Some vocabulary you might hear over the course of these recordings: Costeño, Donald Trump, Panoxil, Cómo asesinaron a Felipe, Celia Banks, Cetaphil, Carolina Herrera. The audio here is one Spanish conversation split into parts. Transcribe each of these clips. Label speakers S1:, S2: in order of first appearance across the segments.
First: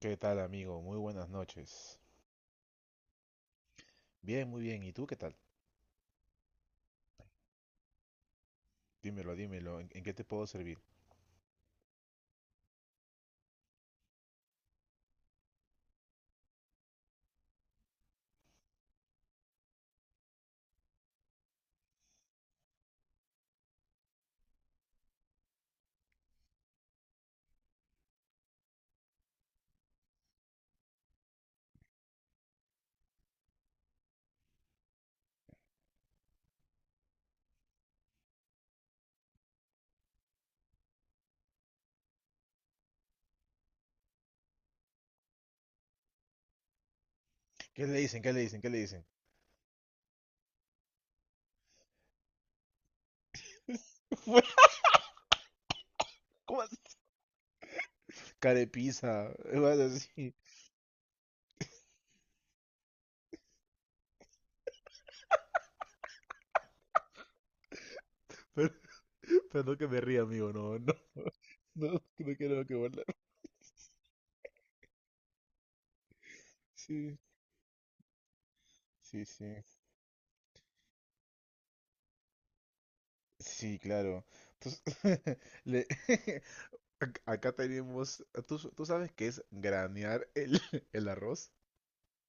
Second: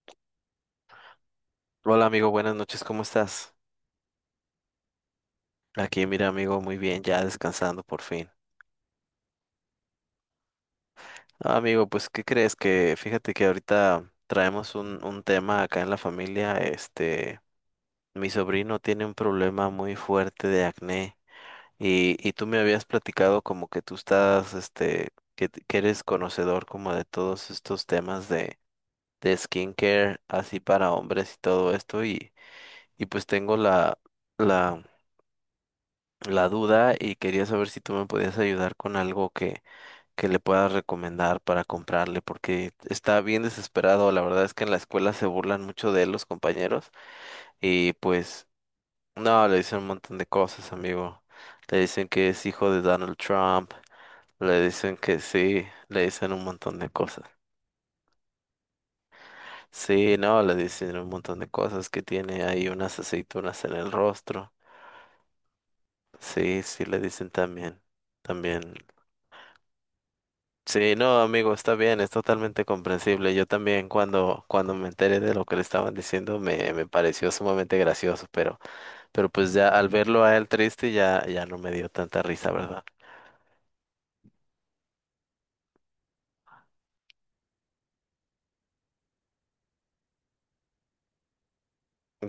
S1: ¿Qué tal, amigo? Muy buenas noches.
S2: Hola amigo, buenas noches, ¿cómo estás?
S1: Bien, muy bien. ¿Y tú qué tal?
S2: Aquí mira amigo, muy bien, ya descansando por fin.
S1: Dímelo, dímelo. ¿En qué te puedo servir?
S2: Ah, amigo, pues ¿qué crees? Que fíjate que ahorita traemos un tema acá en la familia, este, mi sobrino tiene un problema muy fuerte de acné y tú me habías platicado como que tú estás, este, que eres conocedor como de todos estos temas de skincare, así para hombres y todo esto y pues tengo la la duda y quería saber si tú me podías ayudar con algo que le puedas recomendar para comprarle, porque está bien desesperado. La verdad es que en la escuela se burlan mucho de él los compañeros
S1: ¿Qué
S2: y
S1: le dicen? ¿Qué le
S2: pues
S1: dicen? ¿Qué le dicen?
S2: no, le dicen un montón de cosas, amigo. Le dicen que es hijo de Donald Trump,
S1: Fue-
S2: le dicen que sí, le dicen un
S1: ¿Cómo así?
S2: montón de cosas.
S1: Carepiza. Es más
S2: Sí,
S1: así.
S2: no, le dicen un montón de cosas que tiene ahí unas aceitunas en el rostro. Sí, sí, le dicen también, también.
S1: Pero, no que me ría, amigo. No, no.
S2: Sí, no, amigo, está bien,
S1: No,
S2: es
S1: no
S2: totalmente
S1: quiero que burlar.
S2: comprensible. Yo también cuando me enteré de lo que le estaban diciendo me
S1: Sí,
S2: pareció sumamente gracioso,
S1: sí,
S2: pero
S1: sí.
S2: pues ya al verlo a él triste ya, ya no me dio tanta risa, ¿verdad?
S1: Sí, claro. Entonces, le- acá tenemos... ¿Tú sabes qué es granear el arroz?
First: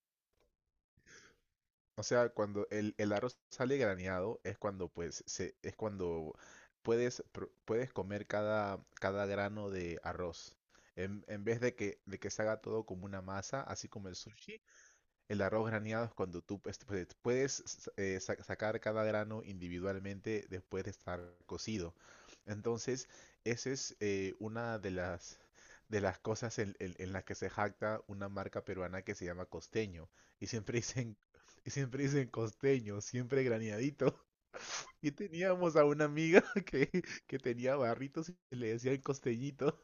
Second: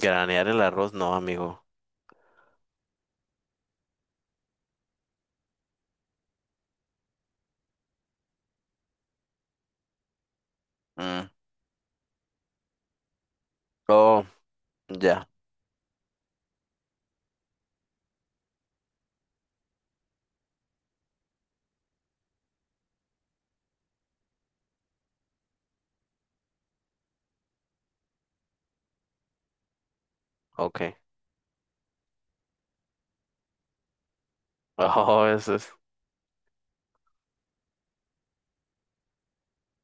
S2: Granear el arroz, no, amigo.
S1: O sea, cuando el arroz sale graneado es cuando es cuando puedes comer cada grano de arroz. En,
S2: Mm.
S1: en vez de que se haga todo como una masa, así como el
S2: Oh,
S1: sushi,
S2: ya,
S1: el arroz graneado es cuando tú sacar cada grano individualmente después de estar cocido. Entonces, esa es una de las cosas en las que se jacta una marca peruana que se llama Costeño. Y siempre
S2: ok.
S1: dicen, y siempre dicen Costeño, siempre graneadito. Y
S2: Oh, eso es
S1: teníamos a una amiga que tenía barritos y le decían costeñito,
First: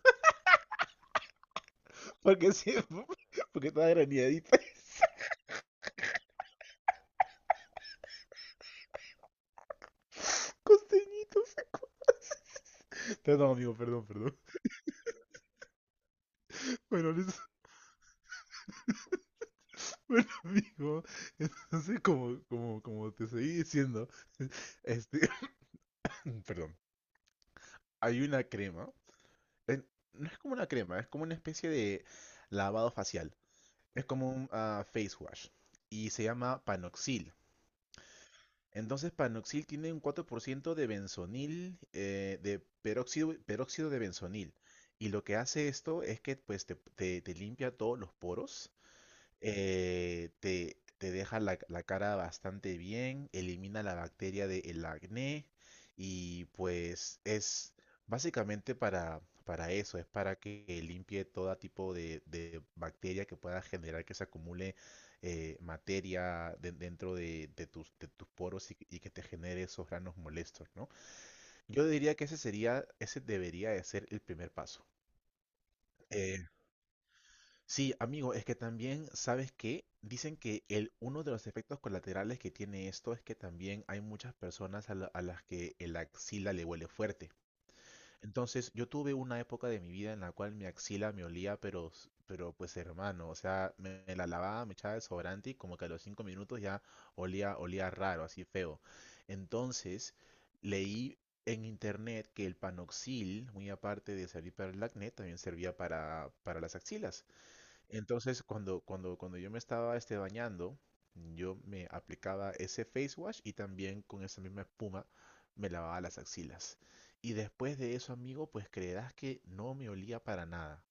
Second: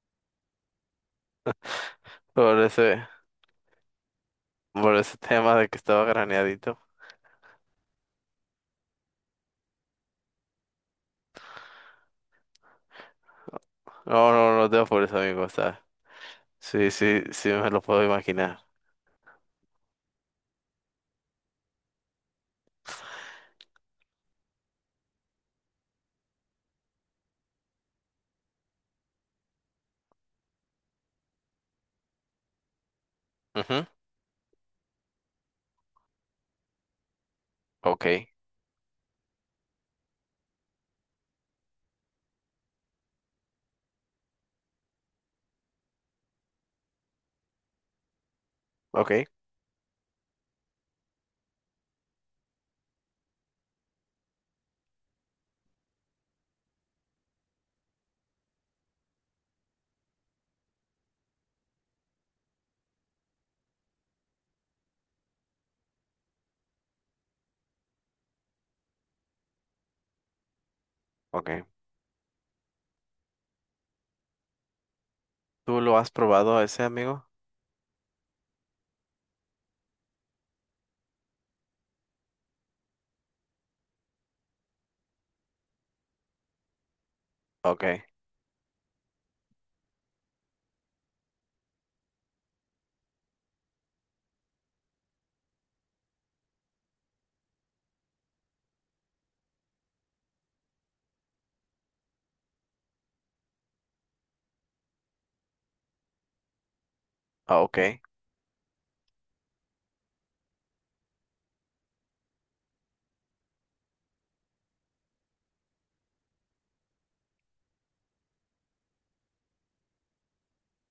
S1: porque
S2: por
S1: siempre,
S2: ese,
S1: porque estaba graneadita,
S2: por ese tema de que estaba graneadito.
S1: costeñito. Perdón, amigo, perdón,
S2: No,
S1: perdón.
S2: no, no te apures, amigo, está. Sí,
S1: Bueno,
S2: sí,
S1: listo.
S2: sí me lo puedo imaginar.
S1: Bueno, amigo, entonces como te seguí diciendo, este, perdón, hay una crema, eh, no es como una crema, es como una especie de lavado facial,
S2: Ujú,
S1: es como un face wash y se llama Panoxil.
S2: ok,
S1: Entonces Panoxil tiene un 4% de benzonil, de peróxido de benzonil, y lo que hace esto es que pues te limpia todos los poros,
S2: ok,
S1: te deja la cara bastante bien, elimina la bacteria del acné y pues es básicamente para eso, es para que limpie todo tipo de bacteria que pueda generar que se acumule dentro de tus poros, y que te genere esos granos molestos, ¿no?
S2: ok.
S1: Yo diría que ese debería de ser el primer paso.
S2: ¿Tú lo has probado a ese, amigo?
S1: Sí, amigo, es que también, ¿sabes qué? Dicen que uno de los efectos colaterales que tiene esto es que también hay muchas personas a las que el axila le huele fuerte.
S2: Ok,
S1: Entonces, yo tuve una época de mi vida en la cual mi axila me olía, pero, pero pues hermano, o sea, me la lavaba, me echaba desodorante y como que a los 5 minutos ya olía raro, así feo. Entonces, leí en internet que el panoxil, muy aparte de servir para el acné, también servía para las axilas.
S2: ah, ok.
S1: Entonces, cuando yo me estaba bañando, yo me aplicaba ese face wash y también con esa misma espuma me lavaba las axilas. Y después de eso, amigo, pues creerás que no me olía para nada.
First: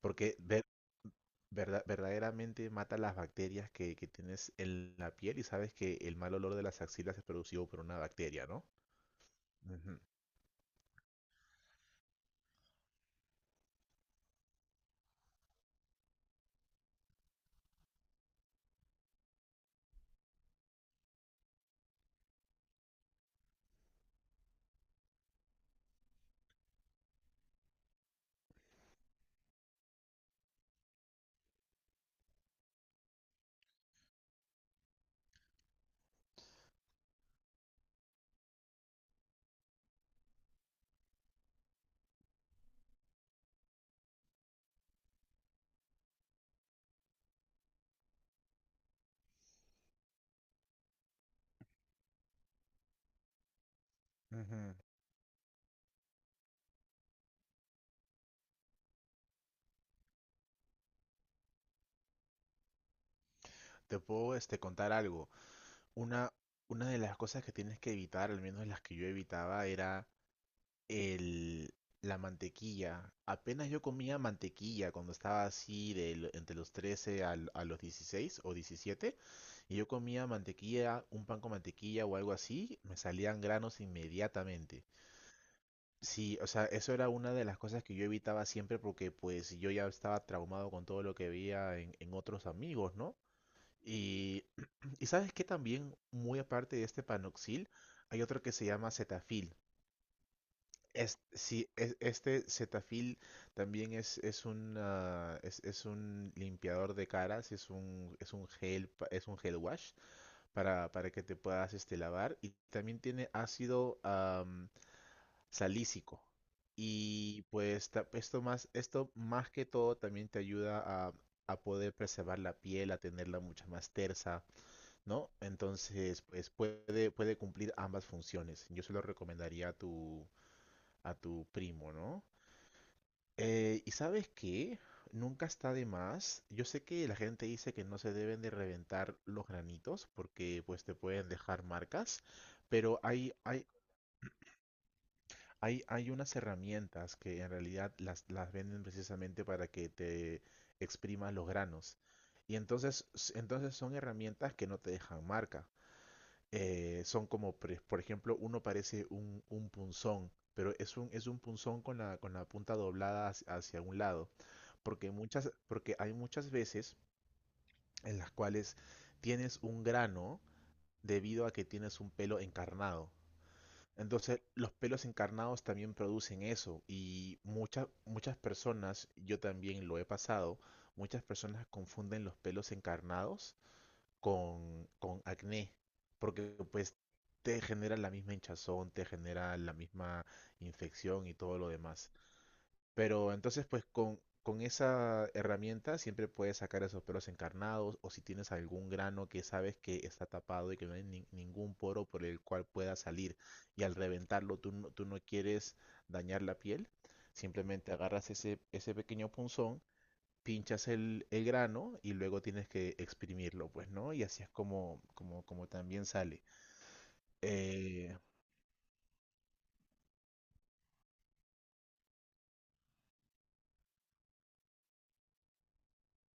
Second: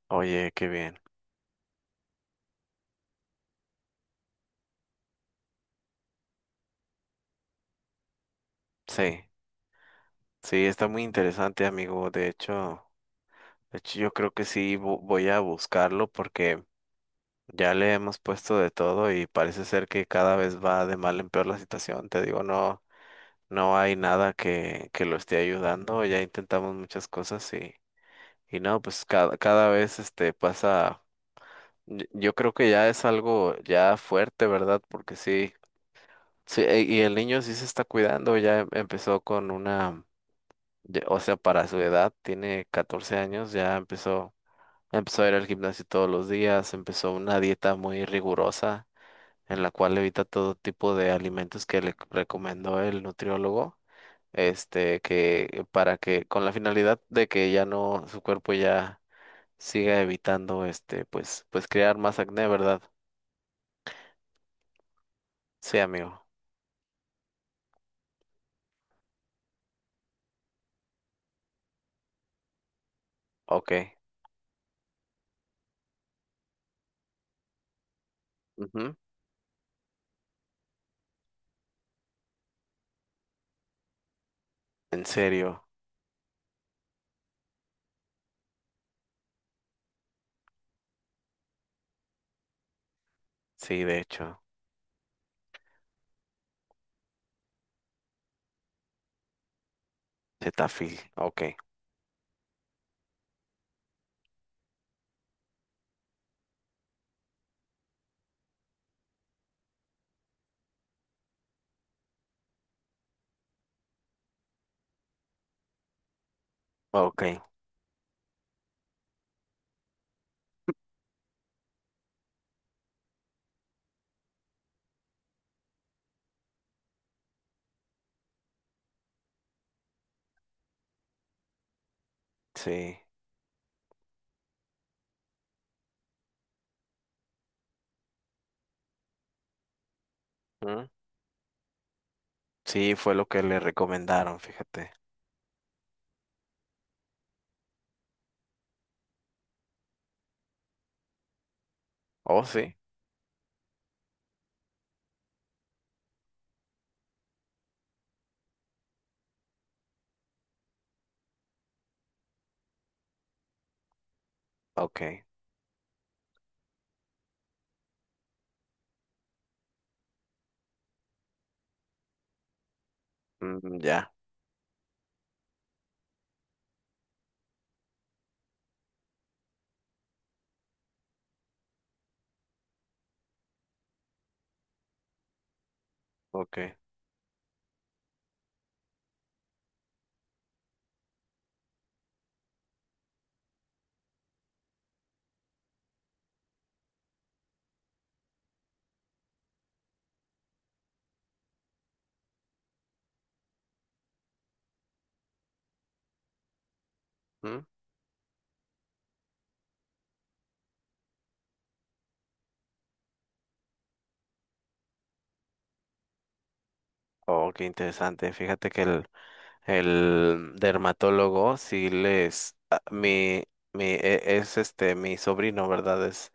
S1: Porque
S2: Oye, qué bien.
S1: verdaderamente mata las bacterias que tienes en la piel, y sabes que el mal olor de las axilas es producido por una bacteria, ¿no?
S2: Sí,
S1: Ujú,
S2: sí, está muy interesante, amigo. De hecho, yo creo que sí voy a buscarlo porque ya le hemos puesto de todo y parece ser que cada vez va de mal en peor la situación. Te digo, no, no hay nada que lo esté ayudando. Ya intentamos muchas cosas y no, pues cada, cada vez este pasa. Yo creo que ya es algo ya fuerte, ¿verdad? Porque sí. Sí, y el niño sí se está cuidando, ya empezó con una. O sea, para su edad, tiene 14 años, ya empezó, empezó a ir al gimnasio todos los días, empezó una dieta muy rigurosa en la cual evita todo tipo de alimentos que le recomendó el nutriólogo,
S1: ujú.
S2: este, que para que, con la finalidad de que ya no, su cuerpo ya siga evitando, este, pues, pues crear más acné, ¿verdad?
S1: Te puedo contar algo.
S2: Sí, amigo.
S1: Una, una de las cosas que tienes que evitar, al menos las que yo evitaba, era el, la mantequilla. Apenas
S2: Ok.
S1: yo comía mantequilla cuando estaba así de entre los 13 a los 16 o
S2: Ujú.
S1: 17. Y yo comía mantequilla, un pan con mantequilla o algo así, me salían granos inmediatamente.
S2: En serio.
S1: Sí, o sea, eso era una de las cosas que yo evitaba siempre porque pues yo ya estaba traumado con todo lo que veía en otros amigos, ¿no?
S2: Sí, de hecho.
S1: Y, y sabes que también, muy aparte de este panoxil, hay otro que se llama cetafil.
S2: Cetaphil.
S1: Es,
S2: Ok.
S1: sí, es- este Cetaphil también es un es un limpiador de caras, es un es un gel wash para que te puedas lavar, y también tiene ácido salícico. Y
S2: Ok.
S1: pues esto más que todo también te ayuda a poder preservar la piel, a tenerla mucho más tersa, ¿no? Entonces, pues puede cumplir ambas funciones. Yo se lo recomendaría a tu primo, ¿no?
S2: Sí.
S1: ¿Y sabes qué? Nunca está de más. Yo sé que la gente dice que no se deben de reventar los granitos porque pues te pueden dejar marcas,
S2: Sí,
S1: pero
S2: fue lo que le recomendaron, fíjate.
S1: hay unas herramientas que en realidad las venden precisamente para que te exprimas los granos.
S2: Oh,
S1: Y
S2: sí.
S1: entonces, entonces son herramientas que no te dejan marca. Son como, por ejemplo, uno parece un punzón, pero es un punzón con con la punta doblada hacia un lado,
S2: Ok.
S1: porque porque hay muchas veces en las cuales tienes un grano debido a que tienes un pelo encarnado.
S2: Mm, ya.
S1: Entonces, los pelos encarnados también producen eso y muchas muchas personas, yo también lo he pasado, muchas personas confunden los pelos encarnados con acné, porque
S2: Ok.
S1: pues te genera la misma hinchazón, te genera la misma infección y todo lo demás. Pero entonces, pues con esa herramienta siempre puedes sacar esos pelos encarnados, o si tienes algún grano que sabes que está tapado y que no hay ningún poro por el cual pueda salir y al reventarlo tú no quieres dañar la piel,
S2: Mm.
S1: simplemente agarras ese pequeño punzón, pinchas el grano y luego tienes que exprimirlo, pues, ¿no? Y así es como también sale.
S2: Oh, qué
S1: Eh,
S2: interesante. Fíjate que el dermatólogo sí les... ah, Mi, es este, mi sobrino, ¿verdad?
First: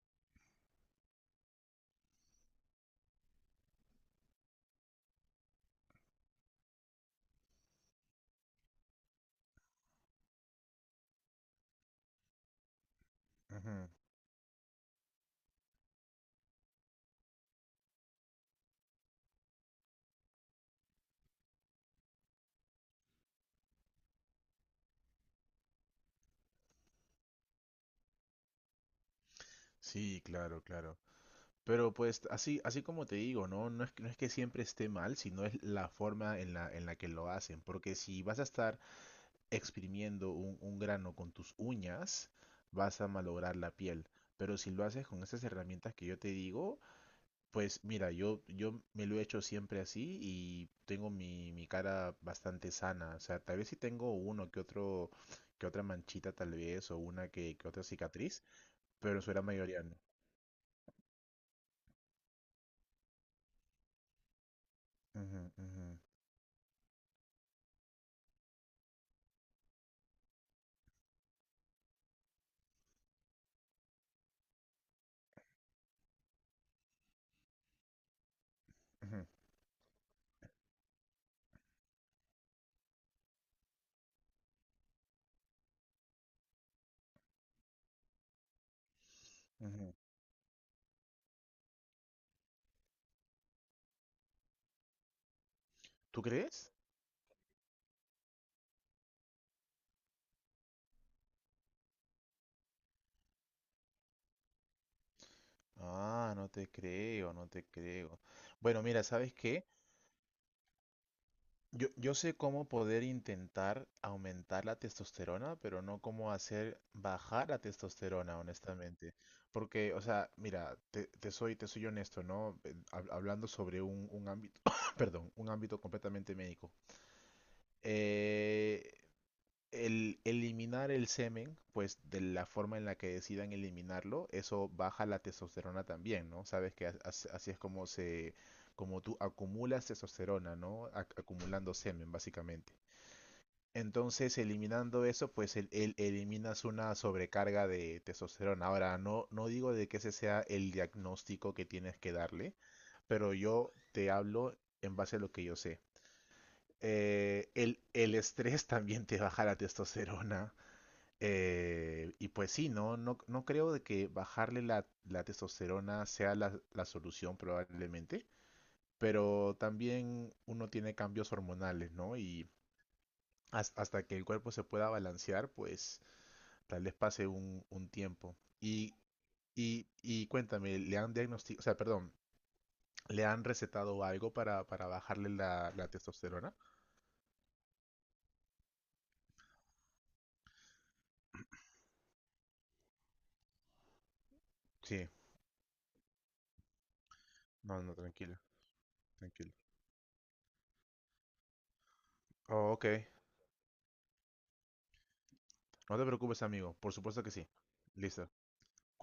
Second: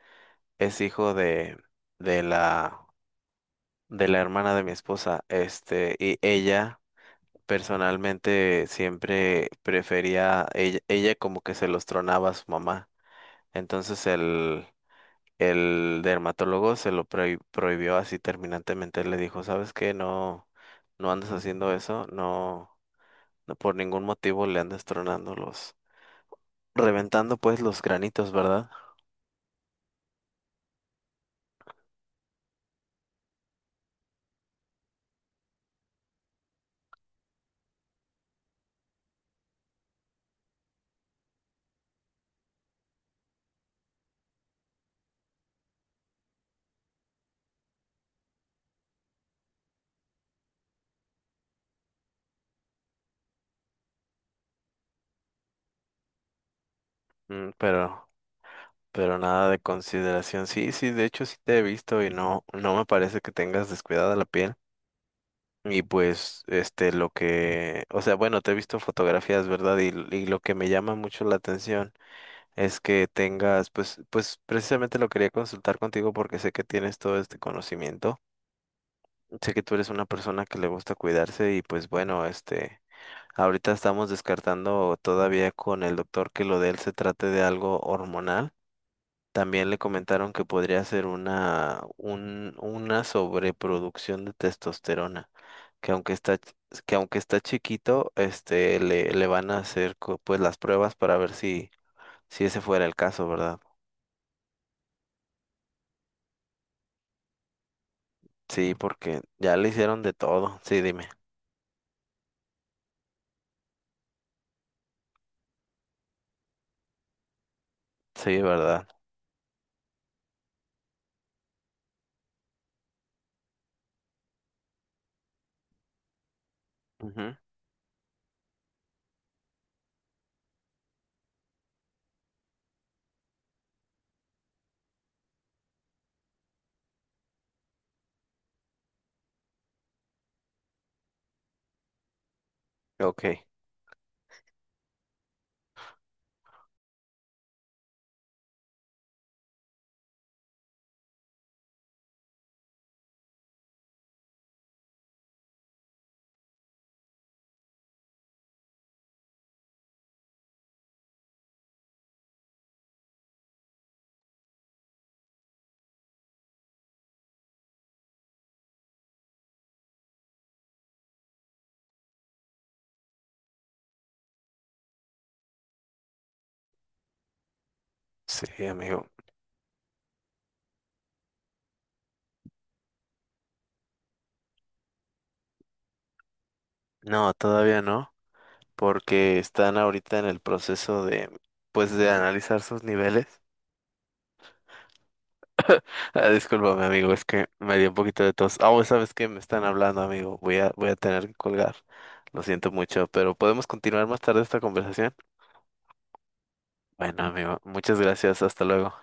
S2: Es hijo de la, de la hermana de mi esposa. Este, y ella personalmente siempre prefería, ella como que se los tronaba a su mamá.
S1: ujú.
S2: Entonces el... El dermatólogo se lo prohibió así terminantemente. Le dijo, ¿sabes qué? No, no andes haciendo eso, no, no por ningún motivo le andes tronando los, reventando pues los granitos, ¿verdad?
S1: Sí, claro, claro. Pero pues así como te digo, ¿no? No es que siempre esté mal, sino es la forma en la que lo hacen. Porque si vas a estar exprimiendo un grano con tus uñas, vas a malograr la piel. Pero si lo haces con esas herramientas que yo te digo, pues mira, yo me lo he hecho siempre así y tengo mi cara bastante sana. O sea, tal vez si tengo uno que otro, que otra manchita tal vez, o una
S2: Mm,
S1: que otra cicatriz, pero
S2: pero
S1: en su gran
S2: nada de
S1: mayoría no.
S2: consideración. Sí, sí, de hecho sí te he visto y no, no me parece que tengas descuidada la piel.
S1: Ujú,
S2: Y
S1: ujú,
S2: pues, este, lo que, o sea, bueno, te he visto fotografías, ¿verdad? Y lo que me llama mucho la atención es que tengas, pues, pues precisamente lo quería consultar contigo porque sé que tienes todo este conocimiento.
S1: ujú,
S2: Sé que tú eres una persona que le gusta cuidarse y pues bueno, este, ahorita estamos descartando todavía con el doctor que lo de él se trate de algo hormonal. También le
S1: ujú.
S2: comentaron que podría ser una, un, una sobreproducción de testosterona, que aunque
S1: ¿Tú crees?
S2: que aunque está chiquito, este, le van a hacer co- pues las pruebas para ver si, si ese fuera el caso, ¿verdad?
S1: Ah, no te creo, no te creo.
S2: Sí,
S1: Bueno, mira,
S2: porque
S1: ¿sabes
S2: ya
S1: qué?
S2: le hicieron de todo. Sí, dime.
S1: Yo sé cómo poder intentar aumentar la testosterona, pero no cómo hacer bajar la testosterona,
S2: Sí, ¿verdad?
S1: honestamente. Porque, o sea, mira, te soy honesto, ¿no? Hablando sobre un ámbito, perdón, un ámbito completamente médico.
S2: Ujú.
S1: Eh, El eliminar el semen, pues de la forma en la que decidan eliminarlo, eso baja la testosterona también, ¿no? Sabes que así es como como tú acumulas testosterona, ¿no? Acumulando semen, básicamente.
S2: Ok.
S1: Entonces, eliminando eso, pues eliminas una sobrecarga de testosterona. Ahora, no digo de que ese sea el diagnóstico que tienes que darle, pero yo te hablo en base a lo que yo sé. El estrés también te baja la testosterona. Y pues sí, no creo de que bajarle la testosterona sea la solución probablemente, pero también uno tiene cambios hormonales, ¿no? Y hasta que el cuerpo se pueda balancear, pues tal vez pase un tiempo.
S2: Sí,
S1: Y,
S2: amigo.
S1: y cuéntame, ¿le han diagnosticado? O sea, perdón, ¿le han recetado algo para bajarle la testosterona?
S2: No, todavía no, porque están ahorita en el proceso de, pues, de analizar sus niveles.
S1: Sí,
S2: Ah, discúlpame, amigo, es que me
S1: no,
S2: dio
S1: no,
S2: un poquito de
S1: tranquilo,
S2: tos. Ah, pues, ¿sabes qué? Me
S1: tranquilo.
S2: están hablando, amigo. Voy a, voy a tener que colgar. Lo siento
S1: Oh, ok,
S2: mucho, pero podemos continuar más tarde esta conversación.
S1: no te preocupes, amigo, por supuesto
S2: Bueno,
S1: que sí.
S2: amigo, muchas
S1: Listo.
S2: gracias. Hasta luego.